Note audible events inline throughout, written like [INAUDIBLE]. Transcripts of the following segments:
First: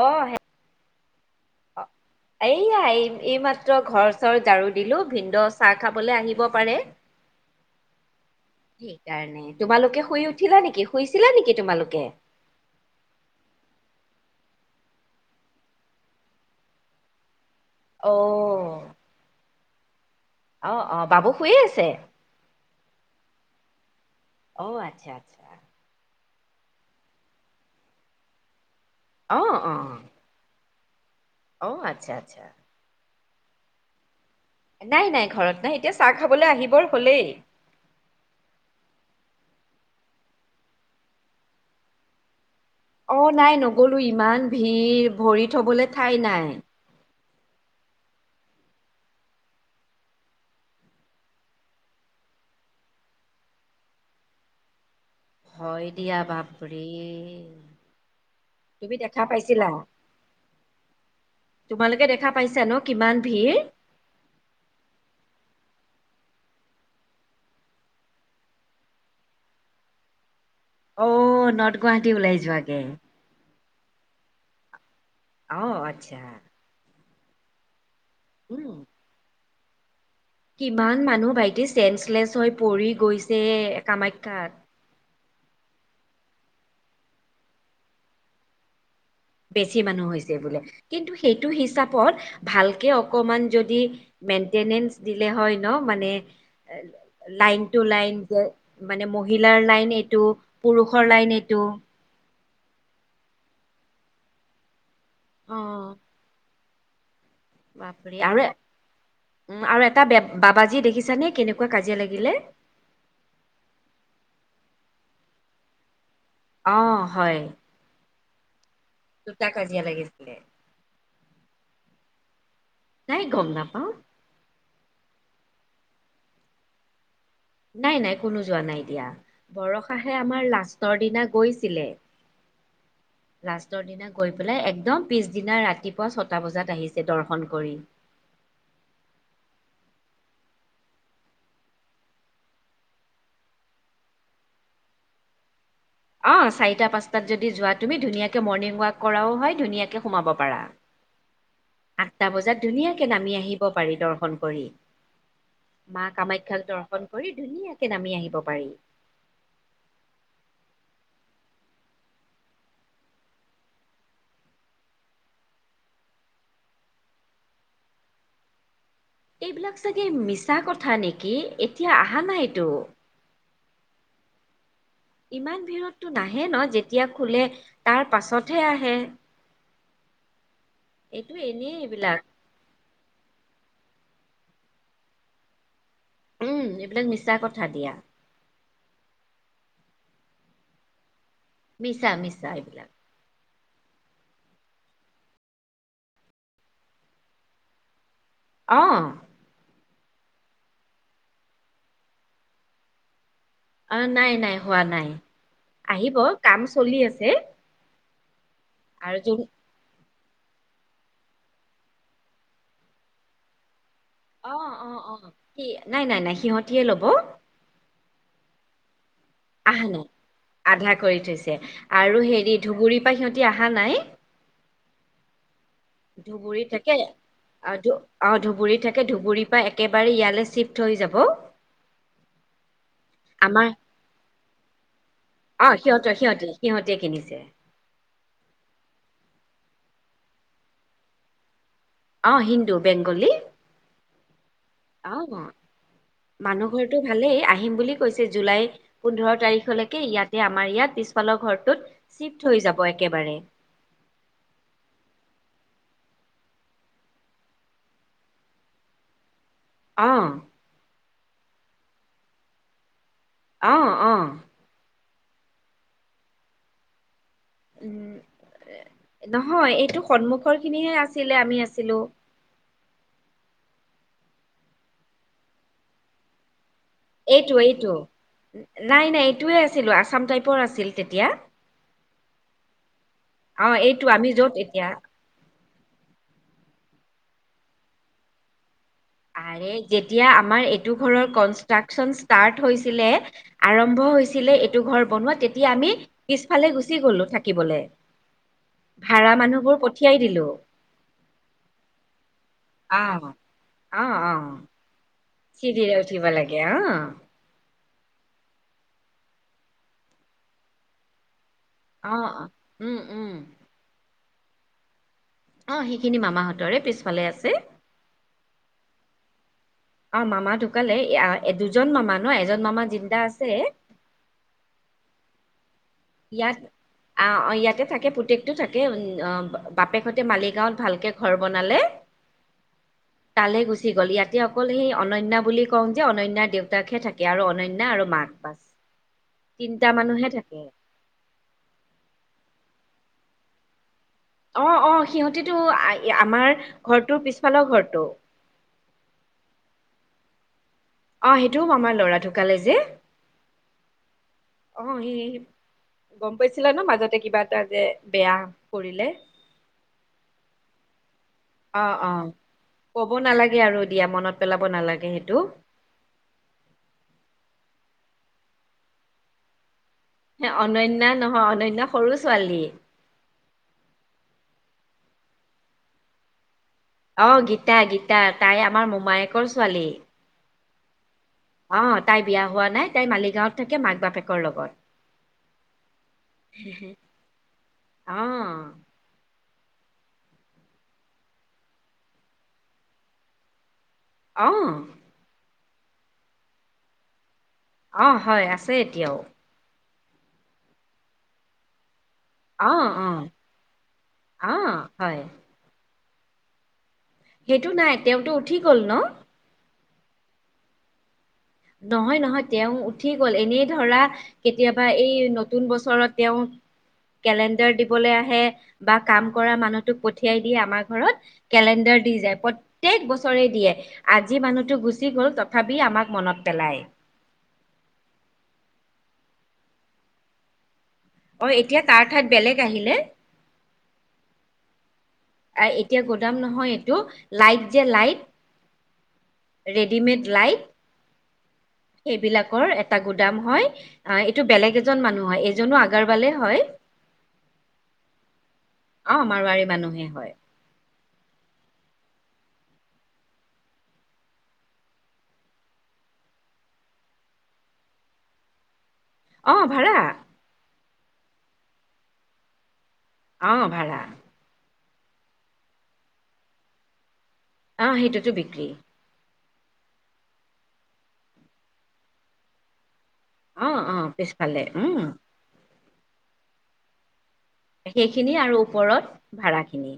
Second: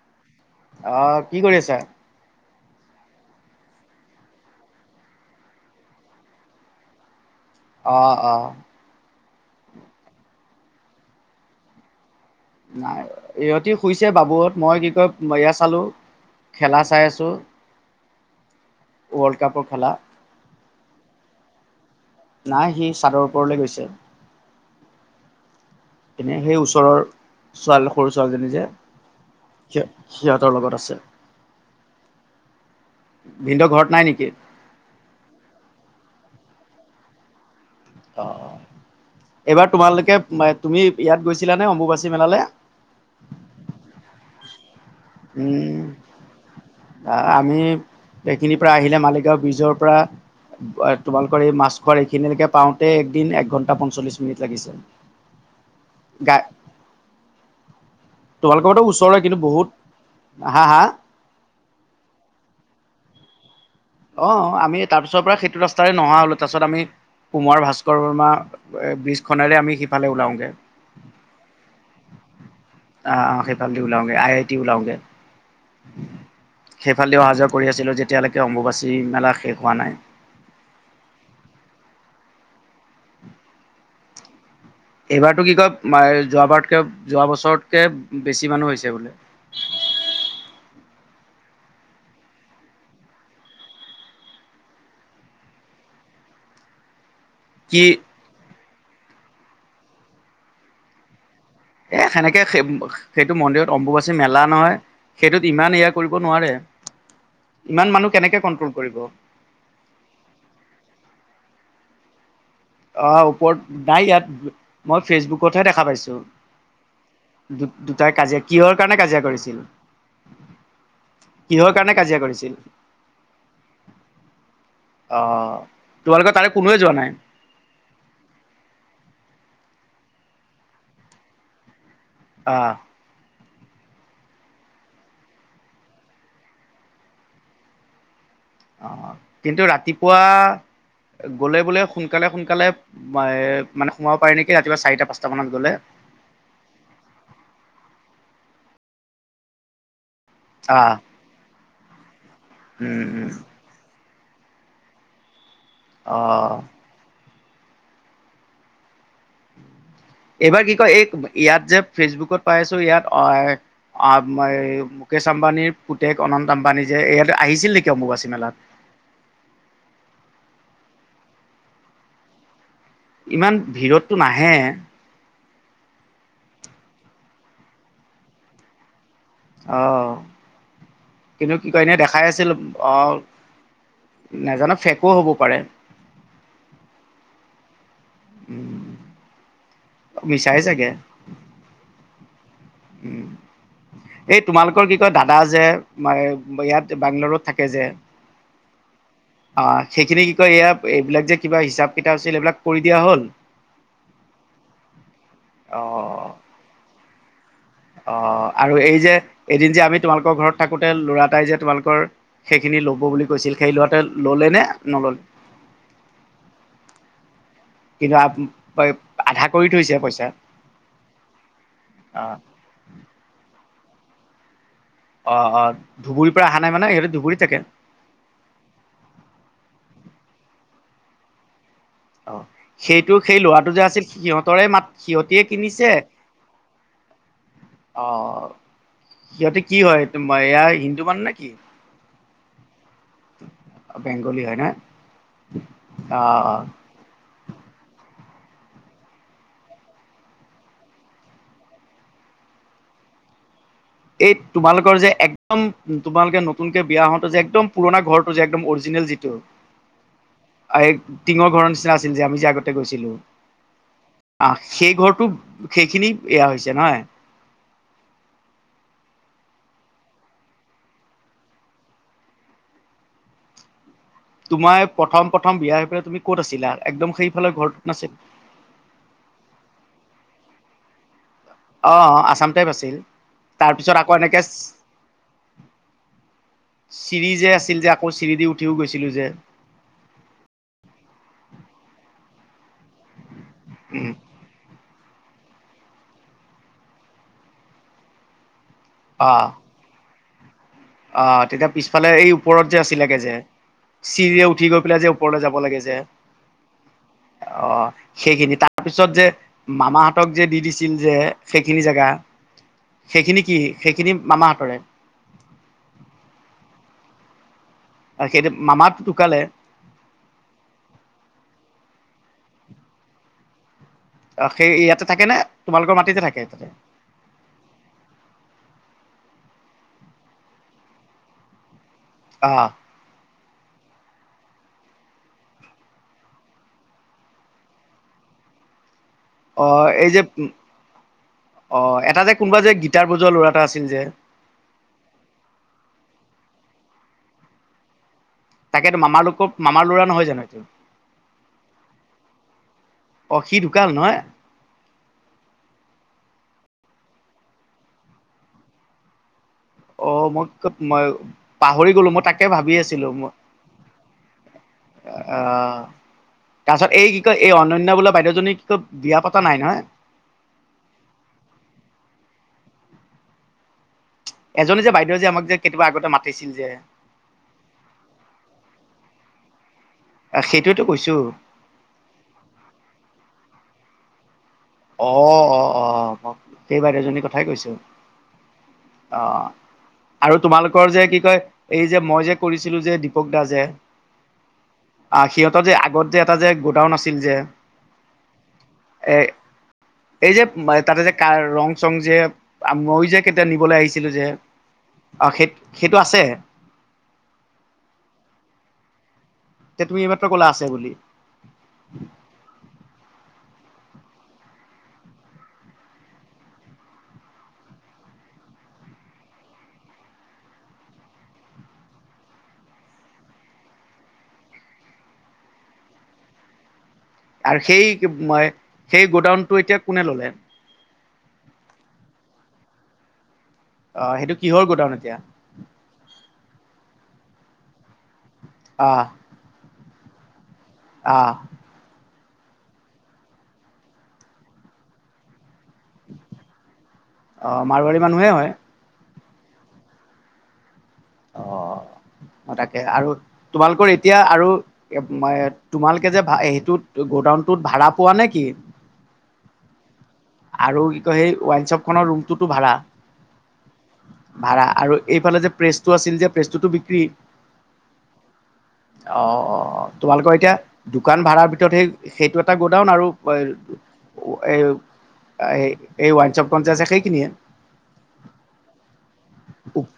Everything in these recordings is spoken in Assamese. অ সেই আহ কি কৰি আছা এইয়া এই মাত্ৰ ঘৰ চৰ ঝাৰু দিলো ভিনন্দ চাহ খাবলৈ আহিব পাৰে উ অ' অ' [UNINTELLIGIBLE] সেই কাৰণে তোমালোকে শুই উঠিলা নেকি শুইছিলা নেকি তোমালোকে নাই ইহঁতি শুইছে বাবুত মই কি কয় এয়া চালো খেলা চাই আছো অ ৱৰ্ল্ড কাপৰ খেলা, অ অ বাবু শুইয়ে আছে নাই সি চাদৰ ওপৰলৈ গৈছে। অ আচ্ছা আচ্ছা এনে সেই ওচৰৰ ছোৱালী সৰু ছোৱালীজনী যে অ অ স সিহঁতৰ লগত আছে অ আচ্ছা আচ্ছা ভিনন্দ ঘৰত নাই নেকি নাই নাই ঘৰত নাই এতিয়া চাহ খাবলৈ আহিবৰ হলেই অ এইবাৰ তোমালোকে তুমি ইয়াত গৈছিলা নে অম্বুবাচী মেলালৈ অ নাই নগলো ইমান ভিৰ ভৰি উম, থবলৈ ঠাই নাই আমি সেইখিনিৰ পৰা আহিলে মালিগাঁও ব্ৰিজৰ পৰা তোমালোকৰ এই মাছখোৱা এইখিনিলৈকে পাওঁতে একদিন এক ঘন্টা পঞ্চল্লিশ মিনিট লাগিছে হয় দিয়া গা বাপৰে তোমালোকৰ ঘৰতো তুমি ওচৰৰে দেখা কিন্তু বহুত পাইছিলা হা হা তোমালোকে দেখা পাইছা ন' কিমান ভিৰ? অ আমি তাৰ পিছৰ পৰা সেইটো ৰাস্তাৰে নহা হলো তাৰপিছত আমি কুমাৰ ভাস্কৰ বৰ্মা ব্ৰীজখনেৰে আমি সিফালে ওলাওগে আহ নৰ্থ গুৱাহাটী ওলাই যোৱাকে আহ ওলাওঁগে আই আই টি ওলাওঁ গে আহ আচ্ছা ইফালেদি অহা যোৱা কৰি আো যেতিয়ালৈক উম, অম্বুবাচী আছিল বা শেষ হোৱা নাই কিমান মানুহ ভাইটি চেঞ্চলেচ হৈ পৰি গৈছে কামাখ্যাত এইবাৰতো কি কয় যোৱাবাৰতকৈ যোৱা বছৰতকৈ বেছি মানুহ হৈছে বোলে বেছি মানুহ হৈছে বোলে কিন্তু সেইটো হিচাপত ভালকে অকমান যদি মেইনটেনেঞ্চ দিলে হয় ন মানে লাইন টু কি লাইন যে মানে মহিলাৰ লাইন এইটো পুৰুষৰ লাইন এইটো এ সেনেকে সেই সেইটো মন্দিৰত অম্বুবাচী মেলা নহয় সেইটোত ইমান অ' এয়া কৰিব নোৱাৰে ইমান মানুহ বাপৰে কেনেকে আৰু কন্ট্ৰল কৰিব উম আৰু এটা বাবাজী দেখিছানে কেনেকা কা কাজিয়া লাগিলে অ ওপৰত নাই ইয়াত মই ফেচবুকতহে দেখা পাইছোঁ অ', হয়। দু দুটাই কাজিয়া কিহৰ কাৰণে কাজিয়া দুটা কৰিছিল? কাজিয়া লাগিছিলে। কিহৰ কাৰণে কাজিয়া কৰিছিল? নাই গম নাপাওঁ। অ', তোমালোকৰ তাৰে কোনোৱে যোৱা নাই? নাই, নাই কোনো যোৱা নাই দিয়া, বৰষাহে আমাৰ লাষ্টৰ দিনা গৈছিলে। অ'। লাষ্টৰ দিনা গৈ পেলাই, একদম পিছদিনা ৰাতিপুৱা ছটা বজাত আহিছে দৰ্শন কৰি। অ', কিন্তু ৰাতিপুৱা গ'লে বোলে সোনকালে, সোনকালে মানে সোমাব পাৰি নেকি ৰাতিপুৱা চাৰিটা, পাঁচটা মানত গ'লে অ', চাৰিটা, পাঁচটাত যদি যোৱা তুমি ধুনীয়াকে মৰ্ণিং ৱাক কৰাও হয়, ধুনীয়া সোমাব পাৰা। আহ আঠটা বজাত ধুনীয়াকে উম উম নামি আহিব পাৰি দৰ্শন কৰি। মা অ'। কামাখ্যাক দৰ্শন কৰি ধুনীয়াকে নামি আহিব পাৰি। এইবাৰ কি কয়, এই ইয়াত যে, ফেচবুকত পায় আছোঁ ইয়াত অহ আ, মুকেশ আম্বানীৰ পুতেক অনন্ত আম্বানী যে, ইয়াত আহিছিল নেকি অম্বুবাচী মেলাত? এইবিলাক চাগে মিছা কথা নেকি? এতিয়া আহা নাইটো। ইমান ভিৰতটো নাহে। ইমান ভিৰততো নাহে ন যেতিয়া খোলে তাৰ পাছতহে আহে। অ' এইটো কিন্তু কি কয় এনেই এইবিলাক দেখাই আছিল। অহ নাজানো ফে'কো হ'ব পাৰে। উম, এইবিলাক মিছা কথা দিয়া। উম, মিছাই ছাগে। মিছা, মিছা এইবিলাক। এই তোমালোকৰ কি কয় দাদা যে ইয়াত বােংগালৰুত থাকে যে অ'। অঁ সেইখিনি কি কয় এইয়া এইবিলাক যে কিবা হিচাপ কিতাপ আছিল এইবিলাক কৰি দিয়া হ'ল? অ' নাই নাই হোৱা নাই, আহিব কাম চলি আছে। অ' আৰু এই যে এদিন যে আমি তোমালোকৰ ঘৰত থাকোতে ল'ৰা এটাই যে তোমালোকৰ সেইখিনি ল'ব বুলি কৈছিল সেই ল'ৰাটো ললে অ নে অ অ নল'লে? সি নাই নাই নাই সিহঁতিয়ে ল'ব কিন্ত আহা নাই আধা কৰি থৈছে আৰু অঁ হেৰি ধুবুৰী পৰা সিহঁতি আহা আহা নাই অঁ অঁ ধুবুৰীৰ পৰা অহা নাই ধুবুৰীত মানে থাকে, সিহঁতে ধুবুৰীত থাকে অ' ধু অ' ধুবুৰীত থাকে ধুবুৰীৰ পৰা একে বাৰে ইয়ালৈ চিফ্ট হৈ যাব। অ' সেইটো সেই আমাৰ লৰাটো যে আছিল সিহঁতৰে মাট সিহঁতেই অ কিনিছে, সিহঁতৰ সিহঁতে সিহঁতে কিনিছে অ'। সিহঁতে কি হয় তোমাৰ এয়া হিন্দু মানুহ নে কি? অ' হিন্দু বেংগলী। বেংগলী হয় নহয় অ' অ মানুহ ঘৰটো ভালেই আহিম বুলি কৈছে জুলাই পোন্ধৰ তাৰিখলৈকে ইয়াতে আমাৰ ইয়াত পিছফালৰ ঘৰটোত চিফ্ট হৈ যাব একেবাৰে। এই তোমালোকৰ যে, একদম তোমালোকে নতুনকে বিয়া হওঁতে যে, একদম পুৰণা ঘৰটো যে, একদম অৰজি নেল যিটো অ'। এই টিঙৰ ঘৰ নিচিনা আছিল যে, আমি যে, আগতে গৈছিলোঁ অ', অ'। টো, সেইখিনি এয়া হৈছে নহয়। উম নহয় এইটো সন্মুখৰ খিনিহে আছিলে আমি আছিলো তোমাৰ প্ৰথম প্ৰথম বিয়া হৈ পেলাই তুমি ক'ত আছিলা আৰু এইটো এইটো নাই নাই এইটোৱে আছিলো আসাম টাইপৰ আছিল তেতিয়া। অ আসাম টাইপ আছিল অ তাৰপিছত এইটো আকৌ আমি এনেকে য'ত এতিয়া চিৰি যে আছিল যে আকৌ চিৰি দি উঠিও গৈছিল আৰে যেতিয়া আমাৰ এইটো ঘৰৰ কনষ্ট্ৰাকচন ষ্টাৰ্ট হৈছিলে আৰম্ভ হৈছিলে এইটো ঘৰ বনোৱা তেতিয়া আমি পিছফালে গুচি গলো থাকিবলৈ। ভাড়া মানুহবোৰ পঠিয়াই দিলো। অ' তেতিয়া পিছফালে এই ওপৰত যে আছিলেগে আহ যে। আহ আহ। চিৰিৰে উঠি গৈ পেলাই যে ওপৰলে যাব লাগে চিৰিৰে যে উঠিব লাগে অ। আহ। সেইখিনি তাৰ পিছত যে মামাহতক যে দি দিছিল যে। সেইখিনি জেগা অ অ। উম উম সেইখিনি কি সেইখিনি মামাহঁতৰে অ', সেইখিনি মামাহঁতৰে পিছফালে আছে সেইটো মামাত ঢুকালে অ মামা ঢুকালে দুজন মামা ন এজন মামা জিন্দা আছে। অ' সেই ইয়াতে থাকে নে তোমালোকৰ মাটিতে থাকে ইয়াত তাতে অ' ইয়াতে থাকে পুতেকটো থাকে উম অ বাপেকহতে মালিগাঁৱত ভালকে ঘৰ বনালে। অঁ। তালে গুচি গ'ল ইয়াতে অকল সেই অনন্যা বুলি কওঁ যে অননয়াৰ দেউতাকহে থাকে আৰু অনন্যা আৰু মাক বাছ। [INAUDIBLE] অ তিনটা এই যে মানুহে উম থাকে অ এটা যে কোনোবা যে গীটাৰ বজোৱা ল'ৰা এটা আছিল যে। অ' অ' সিহঁতিটো আমাৰ ঘৰটোৰ পিছফালৰ ঘৰটো তাকেতো মামা লোকৰ মামাৰ ল'ৰা নহয় জানো এইটো অ সেইটোও আমাৰ লৰা ঢুকালে যে। অ সি ঢুকাল নহয় অ' এ গম কৈছিলা ন মাজতে কিবা এটা যে বেয়া কৰিলে। অ মোক ম [INAUDIBLE] অ পাহৰি গলো অ মই তাকে ভাবি আছিলো ক'ব মই নালাগে আৰু দিয়া মনত পেলাব নালাগে সেইটো আহ। তাৰ পাছত এই কি কয় এই অনন্যা বোলা বাইদেউজনী কি কয় বিয়া পতা নাই নহয় হ অনন্যা নহয় অনন্যা সৰু ছোৱালী এজনী যে বাইদেউ যে আমাক যে কেতিয়াবা আগতে মাতিছিল যে অ' গীতা গীতা তাই আমাৰ মোমায়েকৰ ছোৱালী সেইটোৱতো কৈছোঁ। অ তাই বিয়া হোৱা নাই তাই মালিগাঁৱত থাকে মাক বাপে অ অ অ সেই বাইদেউজনী কথাই কৈছো অ আহ। আৰু তোমালোকৰ যে কি কয় এই যে মই যে কৰিছিলো যে দীপক দা যে আহ অ', সিহঁতৰ যে আগত যে এটা যে গোডাউন আছিল যে। অ', হয় আছে এতিয়াও এ এই যে তাতে যে কাৰ ৰং চং যে অ অ মইয়ো যে কেতিয়া নিবলৈ আহিছিলো যে অ হয় অ' সেই সেইটো আছে সেইটো নাই তেওঁতো উঠি গল ন। এতিয়া তুমি এইমাত্ৰ ক'লা আছে বুলি নহয় নহয় তেওঁ উঠি গল এনেই ধৰা কেতিয়াবা এই নতুন বছৰত তেওঁ। কেলেণ্ডাৰ দিবলৈ আহে বা কাম কৰা মানুহটোক পঠিয়াই দিয়ে আমাৰ ঘৰত কেলেণ্ডাৰ। অ, দি যায় প্ৰত্যেক বছৰে দিয়ে আজি মানুহতো গুচি গ'ল তথাপি আমাক মনত পলাই। আৰু সেই মই সেই গোডাউনটো এতিয়া কোনে ল'লে? অ এতিয়া তাৰ ঠাইত বেলেগ আহিলে। অ, সেইটো কিহৰ গুডাউন এতিয়া। আহ এতিয়া গুদাম নহয় এইটো। লাইট যে লাইট অহ। ডিমেড লাইট অহ। সেইবিলাকৰ এটা গুদাম হয়। আহ এইটো বেলেগ এজন মানুহ হয়, এইজনো আগৰৱালে হয়। অ মাৰোৱাৰী মানুহে হয়? অ মাৰোৱাৰী মানুহে হয়। অ অ, তাকে আৰু তোমালোকৰ এতিয়া আৰু তোমালোকে যে ভ সেইটো গ'ডাউনতটোত ভাড়া পোৱা নে কি। অহ, ভাড়া। আৰু কি কয় সেই ৱাইনশ্বপখনৰ ৰুমটোতো ভাড়া অ, ভাড়া ভাড়া আৰু এইফালে যে প্ৰেচটো আছিল যে প্ৰেচটোতো বিক্ৰী? আহ সেইটোতো বিক্ৰী। অ অ তোমালোকৰ এতিয়া দোকান ভাড়াৰ ভিতৰত সেই সেইটো এটা গোডাউন আৰু অ অ পিছফালে উম [UNINTELLIGIBLE] এই -এই ওৱান চপখনযে আছে সেইখিনিয়ে। সেইখিনি আৰু ওপৰত ভাৰা খিনি।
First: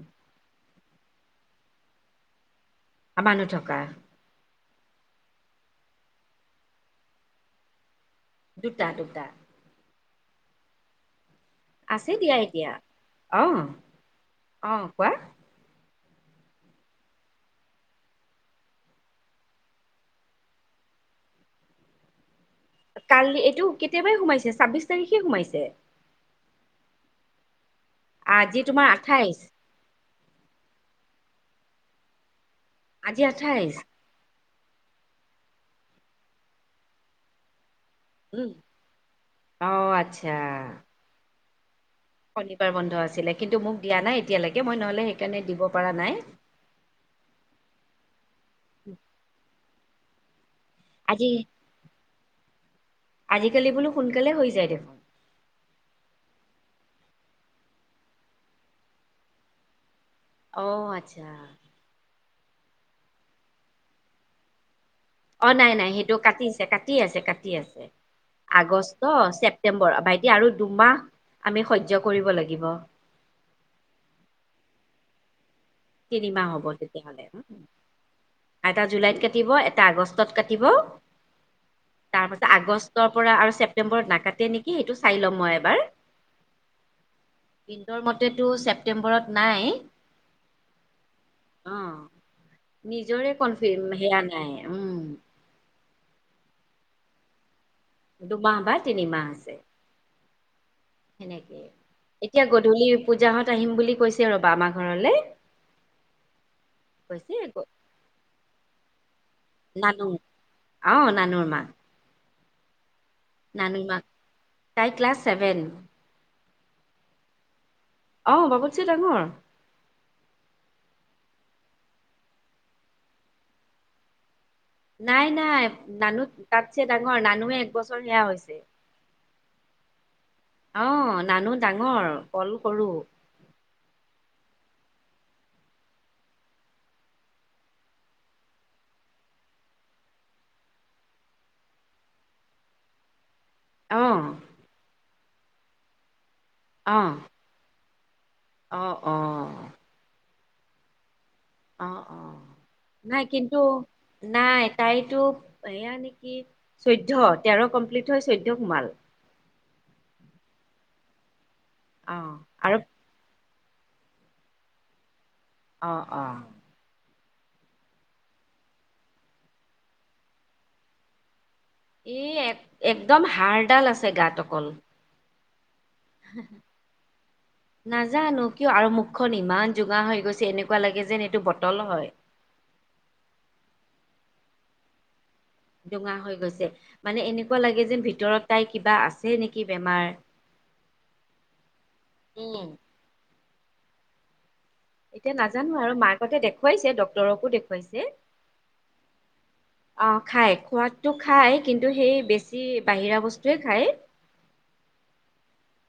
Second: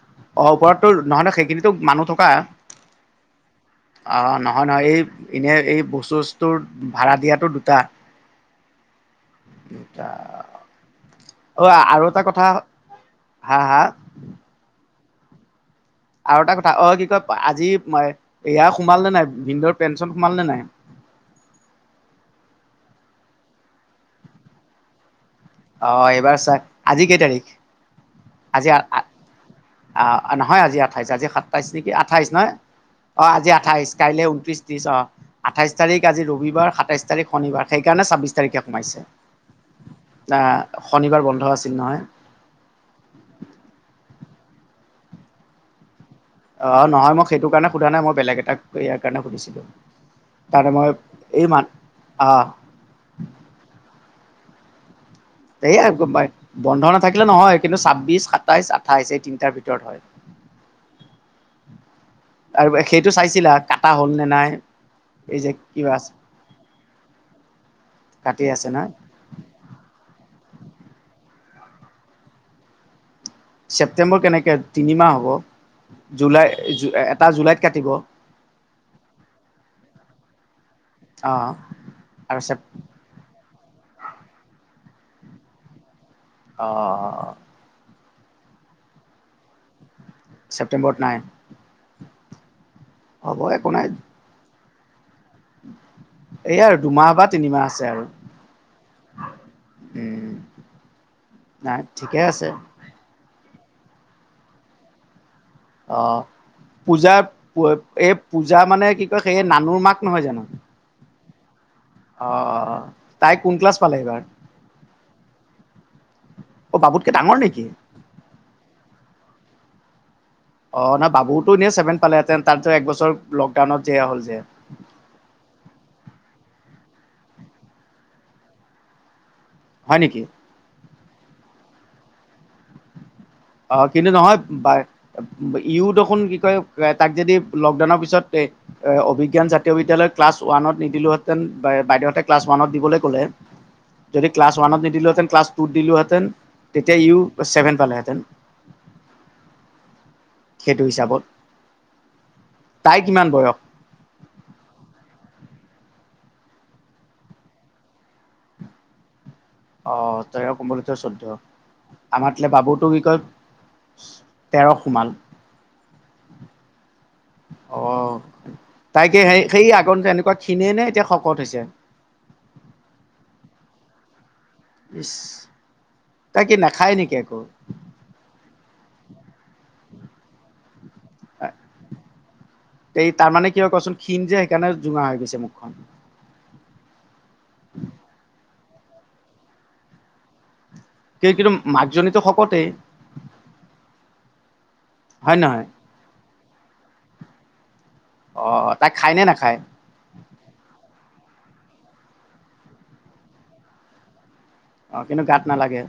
তোৰ নহয় ন' সেইখিনিতো মানুহ থকা। অ, মানুহ থকা। হয় নহয় এই এনে এই বস্তু- চস্তৰ ভাড়া দিয়াতো দুটা। দুটা-দুটা। [UNINTELLIGIBLE] অ, আৰু আছে এটা দিয়া কথা এতিয়া অ হা - হা। অ কোৱা? আৰু এটা কথা অ, কি কয় আজি এয়া সোমাল নে নাই ভিনন্দৰ পেঞ্চন সোমাল নে নাই? কালি এইটো কেতিয়াবাই সোমাইছে ছাব্বিশ তাৰিখে সোমাইছে। অ, এইবাৰ চও আজি কেই তাৰিখ? আজি তোমাৰ আঠাইশ [UNINTELLIGIBLE] নহয় আজি আ আঠাইছ আজি সাতাইছ নেকি আঠাইছ নয় অ, আজি আঠাইছ কাইলে ঊনত্ৰিছ দিছ আঠাইছ তাৰিখ আজি ৰবিবাৰ সাতাইছ তাৰিখ শনিবাৰ। সেইকাৰণে ছাব্বিছ উম তাৰিখে সোমাইছে অ আচ্ছা না শনিবাৰ বন্ধ আছিল নহয়। শনিবাৰ বন্ধ আছিলে কিন্তু মোক দিয়া নাই এতিয়ালৈকে মই নহলে সেইকাৰণে দিব পাৰা নাই। অ, নহয় মই সেইটো কাৰণে সোধা নাই মই বেলেগ এটাক ইয়াৰ কাৰণে সুধিছিলোঁ। তাৰে মই আজি এইমান অ, আজিকালি বোলো সোনকালে হৈ যায় দেখোন। এইয়া [UNINTELLIGIBLE] বন্ধ নাথাকিলে নহয় কিন্তু ছাব্বিছ, সাতাইছ, আঠাইছ এই তিনটাৰ ভিতৰত হয়। অ, আচ্ছা। আৰু সেইটো চাইছিলা কাটা হ'ল নে নাই? এই অ, যে নাই-নাই কিবা সেইটো কাটিছে কাটি আছে- কাটি আছে। কাটি আছে নহয়। আগষ্ট, ছেপটেম্বৰ ভাইটি আৰু দুমাহ আমি সহ্য কৰিব লাগিব। ছেপ্টেম্বৰ কেনেকে তিনিমাহ হ'ব তিনিমাহ হ'ব জুলাই তেতিয়াহ'লে এটা জুলাইত কাটিব এটা জুলাইত কাটিব, এটা আগষ্টত কাটিব। অ তাৰ আৰু পাছত চেপ আগষ্টৰ পৰা আৰু ছেপ্তেম্বৰত নাকাটে নেকি সেইটো চাই ল'ম মই এবাৰ অঁ ' ৰ মতেটো ছেপ্টেম্বৰত নাই। ছেপ্তেম্বৰত নাই অঁ নিজৰে হ'ব একো কনফি নাই সেয়া নাই উম এই আৰু দুমাহ বা তিনিমাহ আছে আৰু দুমাহ বা তিনিমাহ আছে। উম সেনেকে নাই ঠিকে এতিয়া আছে গধূলি পূজাহত আহিম বুলি কৈছে ৰবা আমাৰ ঘৰলে। অ। পূজাৰ কৈছে এই পূজা মানে কি কয় সেই নানুৰ মাক নহয় জানো? মানুহৰ মাক আ নানি মা তাই ক্লাছ চেভেন। অ বাবুতকে ডাঙৰ নেকি? অ [UNINTELLIGIBLE] ডাঙৰ। অ নাই বাবুতো এনে চছেভেন পালেহেতেন তাৰিছত একবছৰ লকডাউনত যে হ'ল যে। নাই নাই নানু তাতছে ডাঙৰ নানুহে একবছৰ সেয়া হৈছে। হয় নেকি? অ নানু ডাঙৰ কল সৰো। অ কিন্তু নহয় বা ইও দেখোন কি কয় তাক যদি লকডাউনৰ পিছত এ অভিজ্ঞান জাতীয় বিদ্যয় ক্লাছ ওৱানত নিদিলোহেতেন বাইদেউহতে ক্লাছ ৱানত দিবলৈ ক'লে। অ যদি ক্লাছ ওৱানত নিদিলোহেঁতেন ক্লাছ টুত দিলো হেতেন তেতিয়া অ ই চছেভেন পালেহেঁতেন। অ অ। সেইটো হিচাপত অ অ তাই নাই কিমান বয়স কিন্তু নাই তাইতো এয়া নেকি চৈধ্য তেৰ কমপ্লিট হয় চৈধ্য সোমাল। অ তাই কোমল তই চৈধ্য অ আমাৰাত আৰু বাবুটো কি কয় তেৰ সোমাল। অ অ। অ তাইকে সেই সেই আগত জেনেকুৱা খিনিয়ে নে এতিয়া শকত হৈছে? এ এক একদম হাড়ডাল আছে গাতক। ইছ তাই কি নাখায় নেকি? [INAUDIBLE] নাজানো কিয় আৰু মুখখন ইমান জোগাৰ হৈ গৈছে এনেকুৱা লাগে যেন এইটো বটল হয়। [INAUDIBLE] তেই তাৰ মানে কি হয় কচোণ খিন যে সেইকাৰণে জোঙা হৈ গৈছে মানে- জোঙা হৈ গৈছে মানে এনেকুৱা লাগে যেন ভিতৰত তাই কিবা আছে নেকি বেমাৰ কি কিন্তু মাকজনীতো উম। শকতেই? এতিয়া হয় নহয় নাজানো আৰু মাকতে দেখুৱাইছে ডক্তৰকো দেখুৱাইছে। অ', তাই খায় নে নাখায় অ খাই খোৱাটো খাই কিন্তু সেই বেছি বাহিৰা বস্তুৱে খায়। অ কিন্তু গাত নালাগে।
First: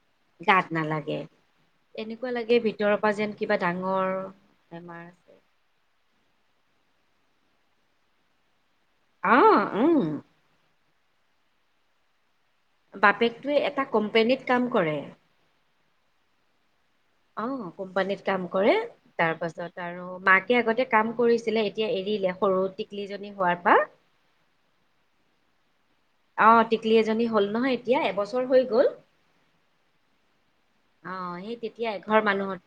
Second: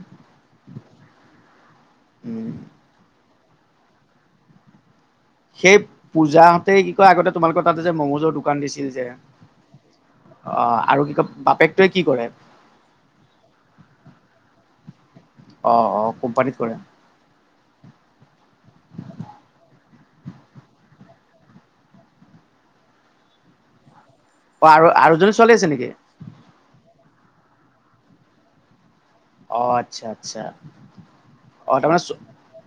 গাত নালাগে এনেকুৱা উম, লাগে ভিতৰৰ পৰা যেন কিবা ডাঙৰ বেমাৰ সেই পূজা হতেই কি কয় আগতে তোমালোকৰ তাতে যে মমোজৰ দোকান দিছে আহ উম। আৰু কি কয় বাপেকটোৱে কি কৰে? বাপেকটোৱে এটা কোম্পানীত কাম কৰে। অ অ কোম্পানীত কৰে। অ কোম্পানীত কাম কৰে তাৰ পাছত আৰু মাকে আগতে কাম কৰিছিলে এতিয়া এৰি দিলে সৰু টিকলিজনী হোৱাৰ পৰা। অ আৰু আৰু এজনী ছোৱালী আছে নেকি? অ টিকলি এজনী হল নহয় এতিয়া এবছৰ হৈ গল। অ', আচ্ছা আচ্ছা আহ সেই অ তেতিয়া তাৰমানে এঘৰ মানুহত